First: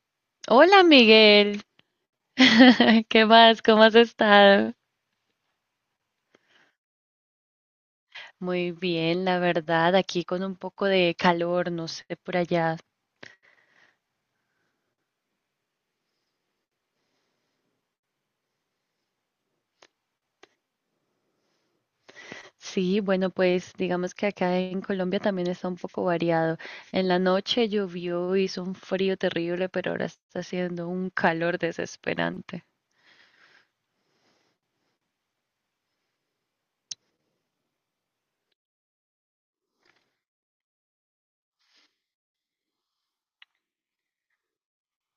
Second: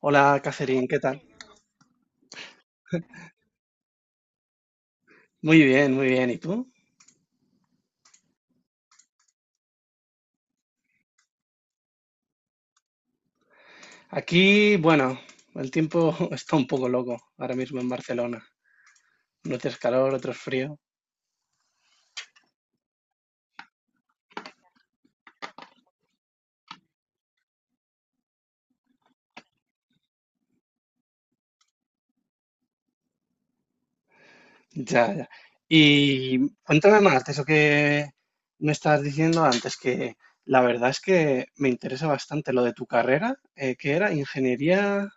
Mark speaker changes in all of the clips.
Speaker 1: Hola,
Speaker 2: Hola
Speaker 1: Catherine, ¿qué tal?
Speaker 2: Miguel, ¿qué más? ¿Cómo has estado?
Speaker 1: Muy bien, muy bien. ¿Y tú?
Speaker 2: Muy bien, la verdad, aquí con un poco de calor, no sé, por allá.
Speaker 1: Aquí, bueno, el tiempo está un poco loco ahora mismo en Barcelona. Unos días calor, otros frío.
Speaker 2: Sí, bueno, pues digamos que acá en Colombia también está un poco variado. En la noche llovió, hizo un frío terrible, pero ahora está haciendo un calor desesperante.
Speaker 1: Ya, ya. Y cuéntame más de eso que me estabas diciendo antes, que la verdad es que me interesa bastante lo de tu carrera, que era ingeniería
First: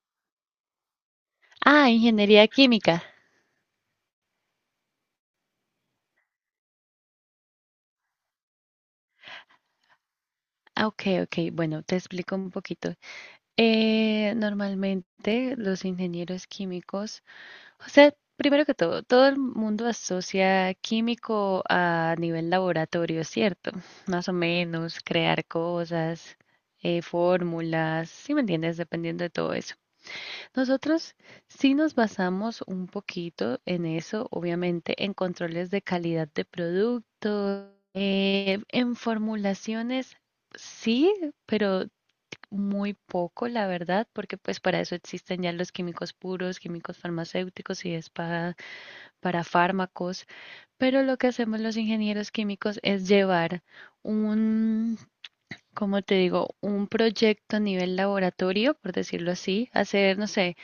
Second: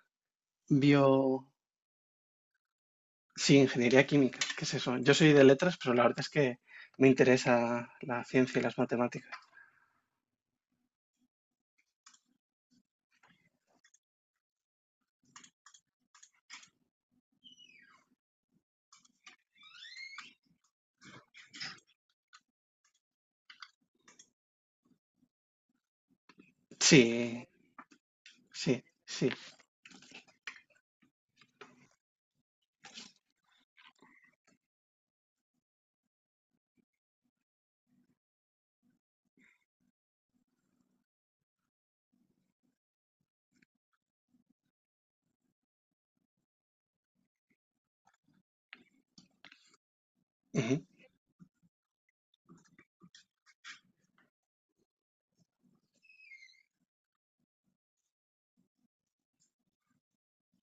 Speaker 1: bio...
Speaker 2: Ah, ingeniería química.
Speaker 1: Sí, ingeniería química. ¿Qué es eso? Yo soy de letras, pero la verdad es que me interesa la ciencia y las matemáticas.
Speaker 2: Ah, ok, ok, bueno, te explico un poquito. Normalmente los ingenieros químicos o sea, primero que todo, todo el mundo asocia químico a nivel laboratorio, ¿cierto? Más o menos, crear cosas,
Speaker 1: Sí,
Speaker 2: fórmulas, ¿sí me entiendes?
Speaker 1: sí,
Speaker 2: Dependiendo de todo eso. Nosotros sí nos basamos un poquito en eso, obviamente, en controles de calidad de productos, en formulaciones, sí, pero muy poco, la verdad, porque pues para eso existen ya los químicos puros, químicos farmacéuticos y spa para fármacos,
Speaker 1: sí.
Speaker 2: pero lo que hacemos los ingenieros químicos es llevar un, como te digo, un proyecto a nivel laboratorio, por decirlo así, hacer, no sé,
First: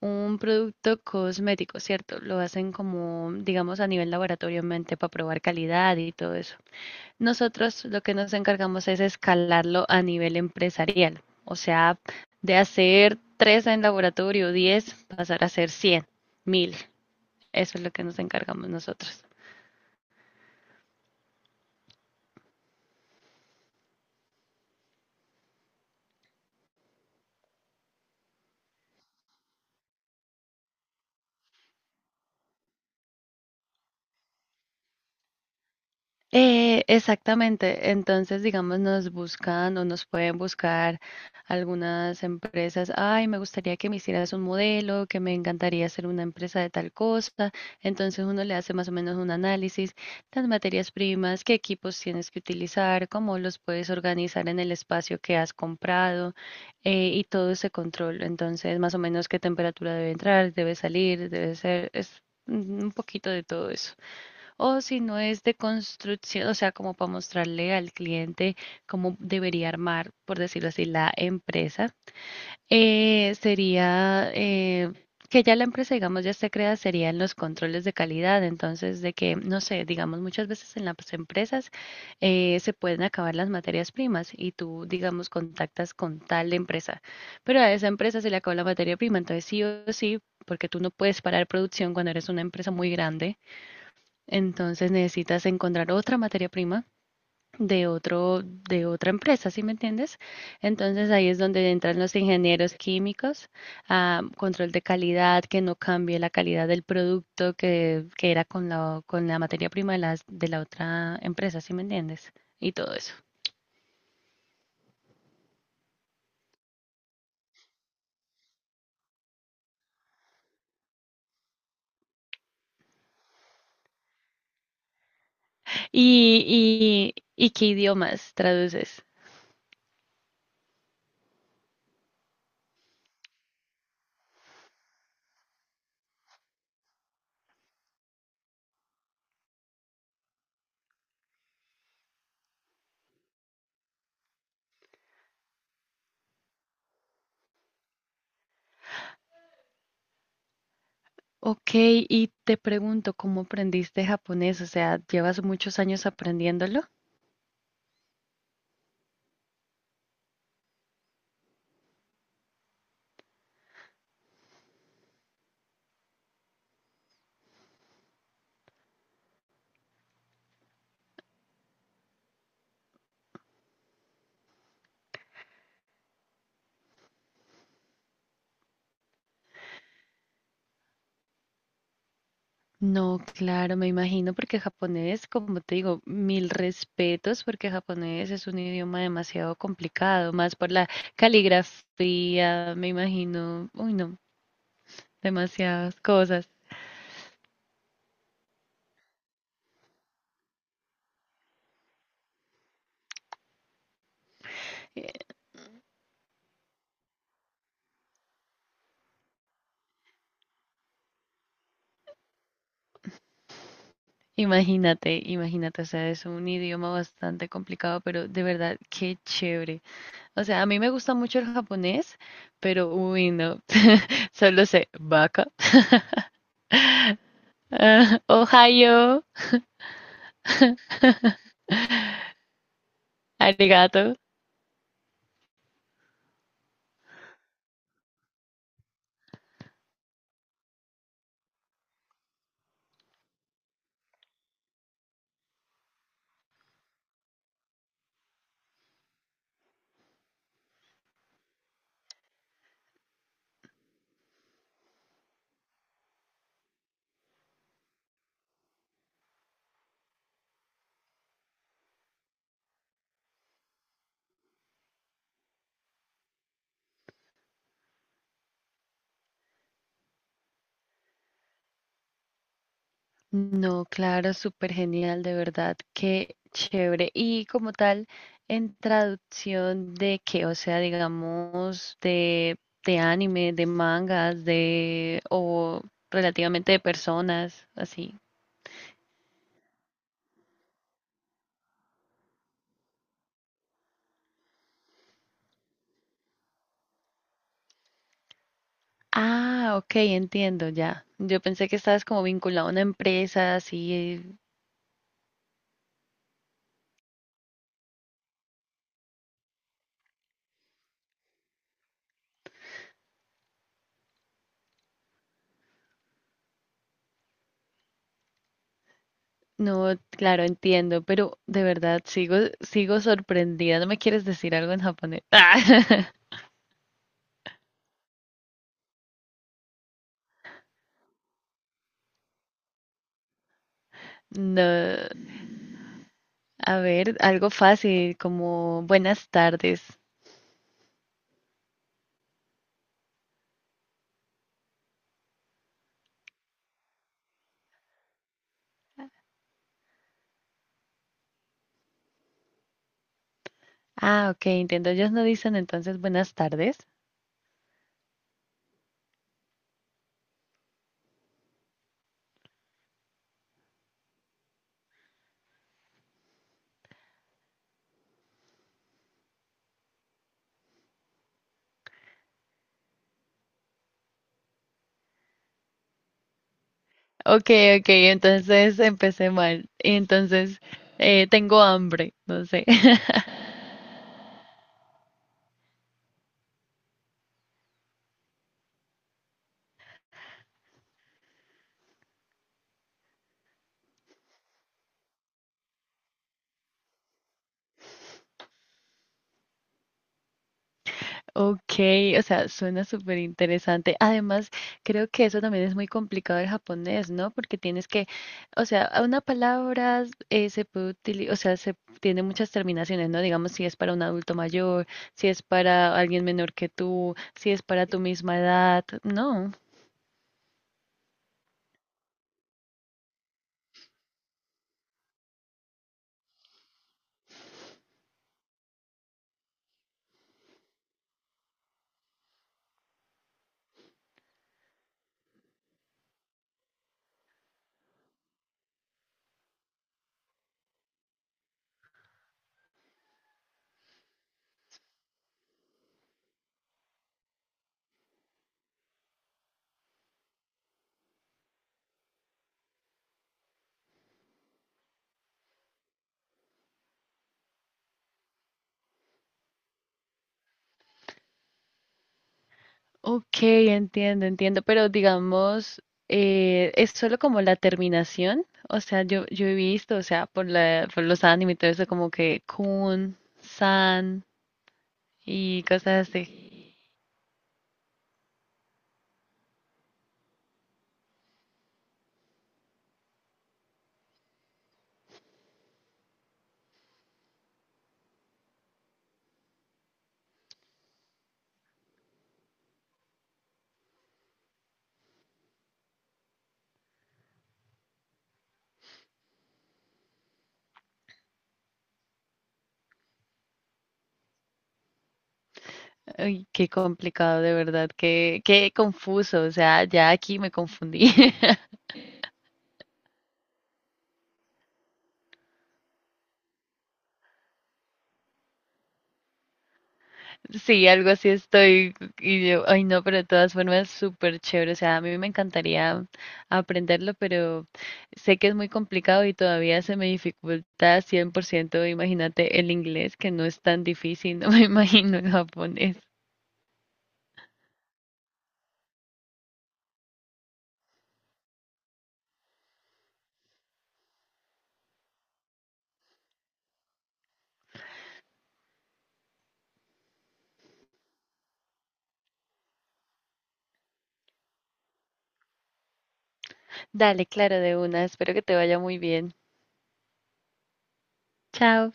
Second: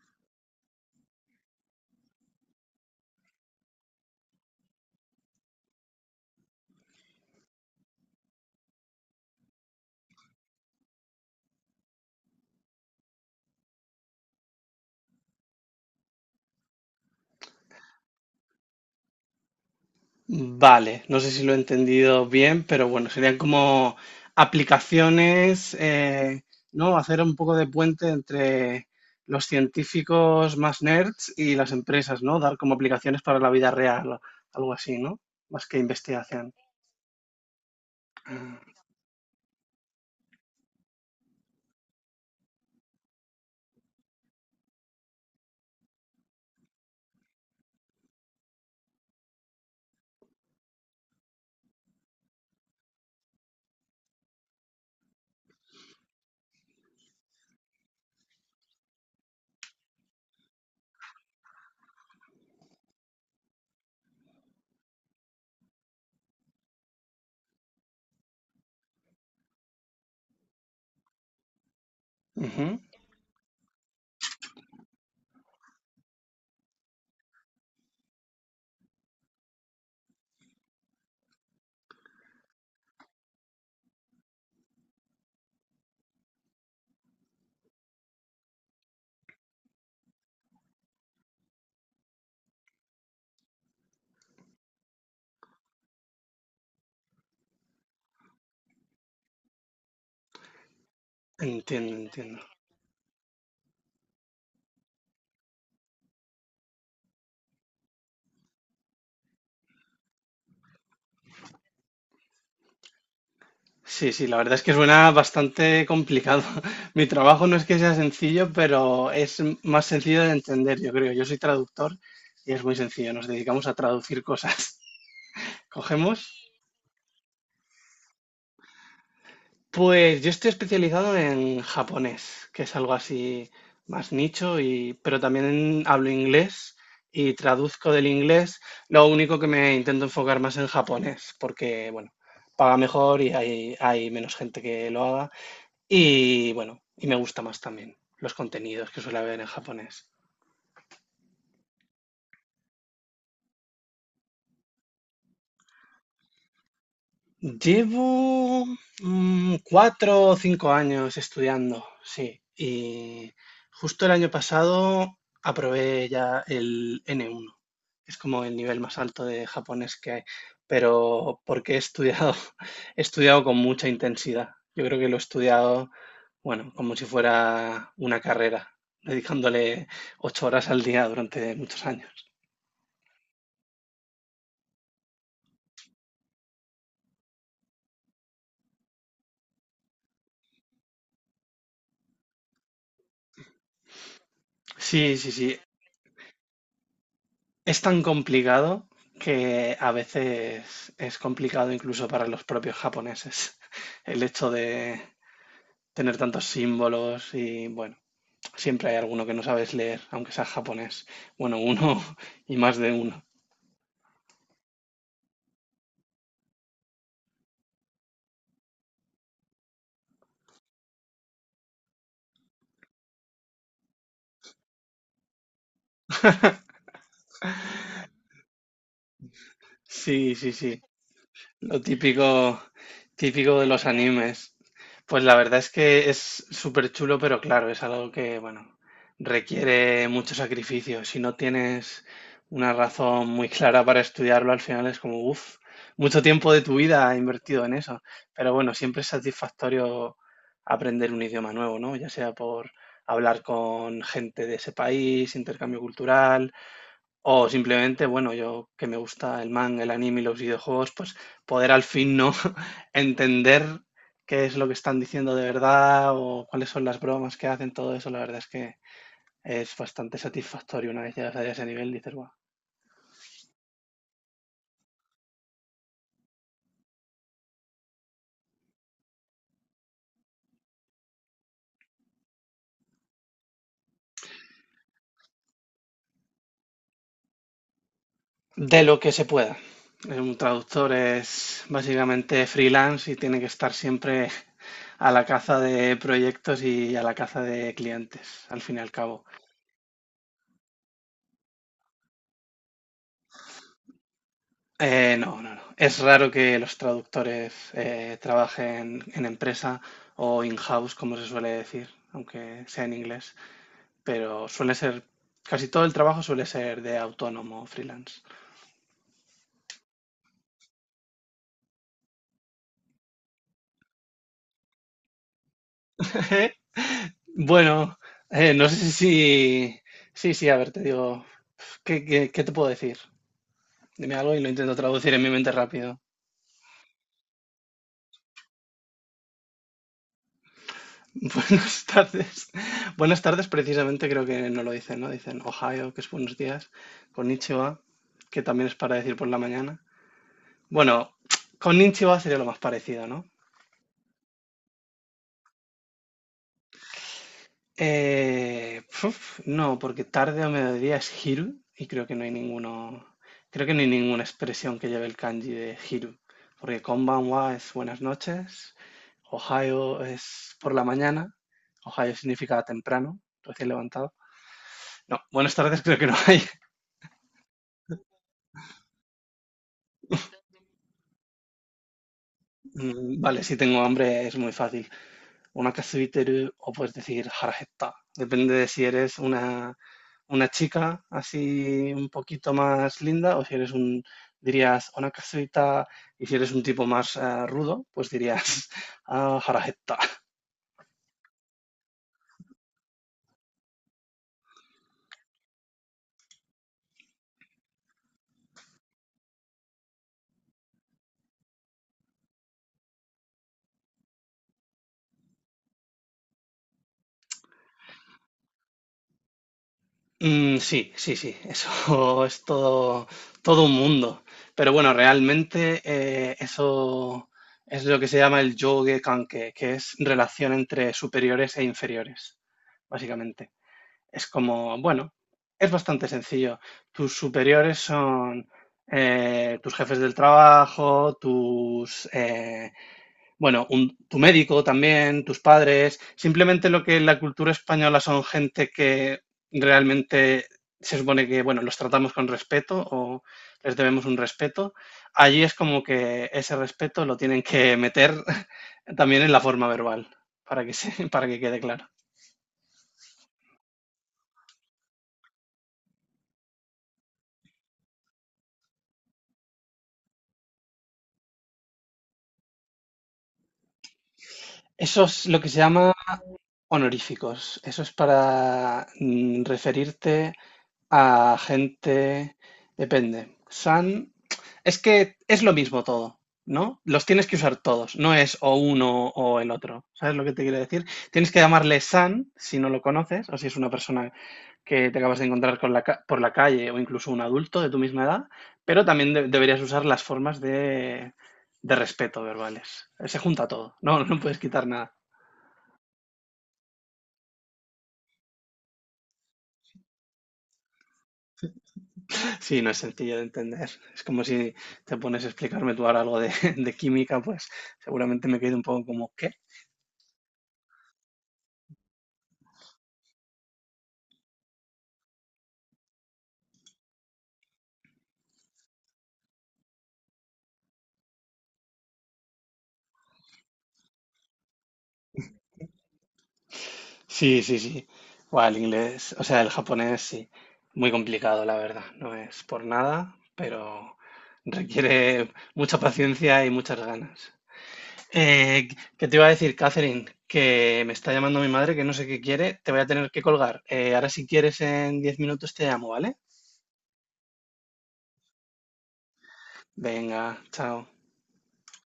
Speaker 2: un producto cosmético, ¿cierto? Lo hacen como, digamos, a nivel laboratorio mente para probar calidad y todo eso. Nosotros lo que nos encargamos es escalarlo a nivel empresarial, o sea, de hacer tres en laboratorio, 10, pasar a hacer 100, 1.000. Eso es lo que nos encargamos nosotros.
Speaker 1: Vale, no sé si lo he entendido bien, pero bueno, serían como aplicaciones, ¿no? Hacer un poco de puente entre los científicos más nerds y las empresas, ¿no? Dar como aplicaciones para la vida real, o algo así, ¿no? Más que investigación.
Speaker 2: Exactamente. Entonces,
Speaker 1: Ah,
Speaker 2: digamos, nos buscan o nos pueden buscar algunas empresas. Ay, me gustaría que me hicieras un modelo, que me encantaría hacer una empresa de tal cosa. Entonces, uno le hace más o menos un análisis, las materias primas, qué equipos tienes que utilizar, cómo los puedes organizar en el espacio que has comprado y todo ese control. Entonces, más o menos qué temperatura debe entrar, debe salir, debe ser, es un poquito de todo eso. O si no es de construcción, o sea, como para mostrarle al cliente cómo debería armar, por decirlo así, la empresa,
Speaker 1: ujú.
Speaker 2: sería que ya la empresa, digamos, ya esté creada, sería en los controles de calidad. Entonces, de que, no sé, digamos, muchas veces en las empresas se pueden acabar las materias primas y tú, digamos, contactas con tal empresa, pero a esa empresa se le acabó la materia prima. Entonces, sí o sí, porque tú no puedes parar producción cuando eres una empresa muy grande entonces necesitas encontrar otra materia prima de otro, de otra empresa, ¿sí me entiendes? Entonces ahí es donde
Speaker 1: Entiendo,
Speaker 2: entran los
Speaker 1: entiendo.
Speaker 2: ingenieros químicos, control de calidad, que no cambie la calidad del producto que era con la materia prima de la otra empresa, ¿sí me entiendes? Y todo eso.
Speaker 1: Sí, sí, la verdad es que suena bastante complicado. Mi trabajo no es que sea sencillo, pero es más sencillo de entender, yo creo. Yo soy traductor y es muy sencillo. Nos dedicamos a traducir cosas. Cogemos.
Speaker 2: ¿Y qué idiomas traduces?
Speaker 1: Pues yo estoy especializado en japonés, que es algo así más nicho, y, pero también hablo inglés y traduzco del inglés. Lo único que me intento enfocar más en japonés, porque, bueno, paga mejor y hay menos gente que lo haga. Y, bueno, y me gusta más también los contenidos que suele haber en japonés.
Speaker 2: Ok, y te pregunto, ¿cómo aprendiste japonés? O sea, ¿llevas muchos años aprendiéndolo?
Speaker 1: Llevo 4 o 5 años estudiando, sí. Y justo el año pasado aprobé ya el N1, que es como el nivel más alto de japonés que hay. Pero porque he estudiado, he estudiado con mucha intensidad. Yo creo que lo he estudiado, bueno, como si fuera una carrera, dedicándole 8 horas al día durante muchos años.
Speaker 2: No, claro, me imagino porque japonés, como te digo, mil respetos porque japonés es un idioma demasiado complicado, más por la caligrafía, me imagino, uy no,
Speaker 1: Sí, sí, sí.
Speaker 2: demasiadas cosas.
Speaker 1: Es tan complicado que a veces es complicado incluso para los propios japoneses el hecho de
Speaker 2: Eh,
Speaker 1: tener tantos símbolos y bueno, siempre hay alguno que no sabes leer, aunque sea japonés. Bueno, uno y más de uno.
Speaker 2: Imagínate, imagínate, o sea, es un idioma bastante complicado, pero de verdad, qué chévere. O sea, a mí me gusta mucho el japonés, pero uy no, solo sé vaca, Ohio,
Speaker 1: Sí, sí, sí. Lo típico, típico de los
Speaker 2: arigato.
Speaker 1: animes. Pues la verdad es que es súper chulo, pero claro, es algo que, bueno, requiere mucho sacrificio. Si no tienes una razón muy clara para estudiarlo, al final es como, uff, mucho tiempo de tu vida invertido en eso. Pero bueno, siempre es satisfactorio aprender un idioma nuevo, ¿no? Ya sea por hablar con gente de ese país, intercambio cultural, o simplemente, bueno, yo que me gusta el manga, el anime y los videojuegos, pues poder al fin no entender qué es lo que están diciendo de verdad o cuáles son las bromas que hacen, todo eso, la verdad es que es bastante satisfactorio una vez llegas a ese nivel, dices, wow,
Speaker 2: No, claro, súper genial, de verdad, qué chévere. Y como tal, en traducción de qué, o sea, digamos, de, anime, de mangas, o relativamente de personas, así.
Speaker 1: de lo que se pueda. Un traductor es básicamente freelance y tiene que estar siempre a la caza de proyectos y a la caza de clientes, al fin y al cabo.
Speaker 2: Ah, ok, entiendo, ya. Yo pensé que estabas como vinculado a una empresa, así.
Speaker 1: No, no, no. Es raro que los traductores trabajen en empresa o in-house, como se suele decir, aunque sea en inglés, pero suele ser, casi todo el trabajo suele ser de autónomo, freelance.
Speaker 2: No, claro, entiendo, pero de verdad sigo sorprendida. ¿No me quieres decir algo en japonés?
Speaker 1: Bueno, no sé si, sí, sí, a ver, te digo, ¿qué te puedo decir? Dime algo y lo intento
Speaker 2: No.
Speaker 1: traducir en mi mente rápido.
Speaker 2: A ver, algo fácil, como buenas tardes.
Speaker 1: Buenas tardes. Buenas tardes, precisamente creo que no lo dicen, ¿no? Dicen Ohio, que es buenos días. Konnichiwa, que también es para decir por la mañana. Bueno, konnichiwa sería lo más parecido, ¿no?
Speaker 2: Ah, ok, entiendo. Ellos no dicen entonces buenas tardes.
Speaker 1: No, porque tarde o mediodía es hiru y creo que no hay ninguno, creo que no hay ninguna expresión que lleve el kanji de hiru, porque konbanwa es buenas noches, Ohio es por la mañana, Ohio significa temprano, recién levantado. No, buenas tardes creo que no hay.
Speaker 2: Ok, ok, entonces empecé mal. Entonces, tengo hambre, no sé.
Speaker 1: Vale, si tengo hambre es muy fácil. Una Onakasuiteru o puedes decir harajetta. Depende de si eres una chica así un poquito más linda o si eres un, dirías una onakasuita y si eres un tipo más rudo, pues dirías harajetta.
Speaker 2: Ok, o sea, suena súper interesante. Además, creo que eso también es muy complicado el japonés, ¿no? Porque tienes que, o sea, a una palabra se puede utilizar, o sea, se tiene muchas terminaciones, ¿no? Digamos, si es para un adulto mayor, si es para alguien menor que tú, si es para tu misma edad, ¿no?
Speaker 1: Sí, sí, sí, eso es todo, todo un mundo. Pero bueno, realmente eso es lo que se llama el yogue kanke, que es relación entre superiores e inferiores, básicamente. Es como, bueno, es bastante sencillo. Tus superiores son tus jefes del trabajo, bueno, tu médico también, tus padres, simplemente lo que en la cultura española son gente que realmente se supone que, bueno, los tratamos con respeto o les debemos un respeto. Allí es como que ese respeto lo tienen que meter también en la forma verbal, para que se, para que quede claro.
Speaker 2: Ok, entiendo, entiendo, pero digamos, es solo como la terminación, o sea, yo he visto, o sea, por los animes y todo eso, como que kun, san.
Speaker 1: Eso es lo que se
Speaker 2: Y
Speaker 1: llama
Speaker 2: cosas así.
Speaker 1: honoríficos. Eso es para referirte a gente, depende. San, es que es lo mismo todo, ¿no? Los tienes que usar todos, no es o uno o el otro. ¿Sabes lo que te quiero decir? Tienes que llamarle San si no lo conoces o si es una persona que te acabas de encontrar con la por la calle o incluso un adulto de tu misma edad, pero también deberías usar las formas de respeto verbales. Se junta todo, no, no puedes quitar nada.
Speaker 2: Ay, qué complicado, de verdad, qué confuso, o sea, ya aquí me confundí.
Speaker 1: Sí, no es sencillo de entender. Es como si te pones a explicarme tú ahora algo de, de química, pues seguramente me quedo un poco como, ¿qué?
Speaker 2: Sí, algo así estoy, y yo, ay no, pero de todas formas súper chévere, o sea, a mí me encantaría aprenderlo, pero sé que es muy complicado y todavía se me dificulta 100% imagínate el inglés, que no es tan difícil, no me imagino el japonés.
Speaker 1: Sí, sí, sí. Buah, el inglés, o sea, el japonés sí. Muy complicado, la verdad. No es por nada, pero requiere mucha paciencia y muchas ganas. Eh, ¿Qué te iba a decir, Catherine? Que me está llamando mi madre, que no sé qué quiere. Te voy a tener que colgar. Ahora si quieres en 10 minutos te llamo, ¿vale?
Speaker 2: Dale, claro, de una, espero que te vaya muy bien.
Speaker 1: Venga, chao.
Speaker 2: Chao.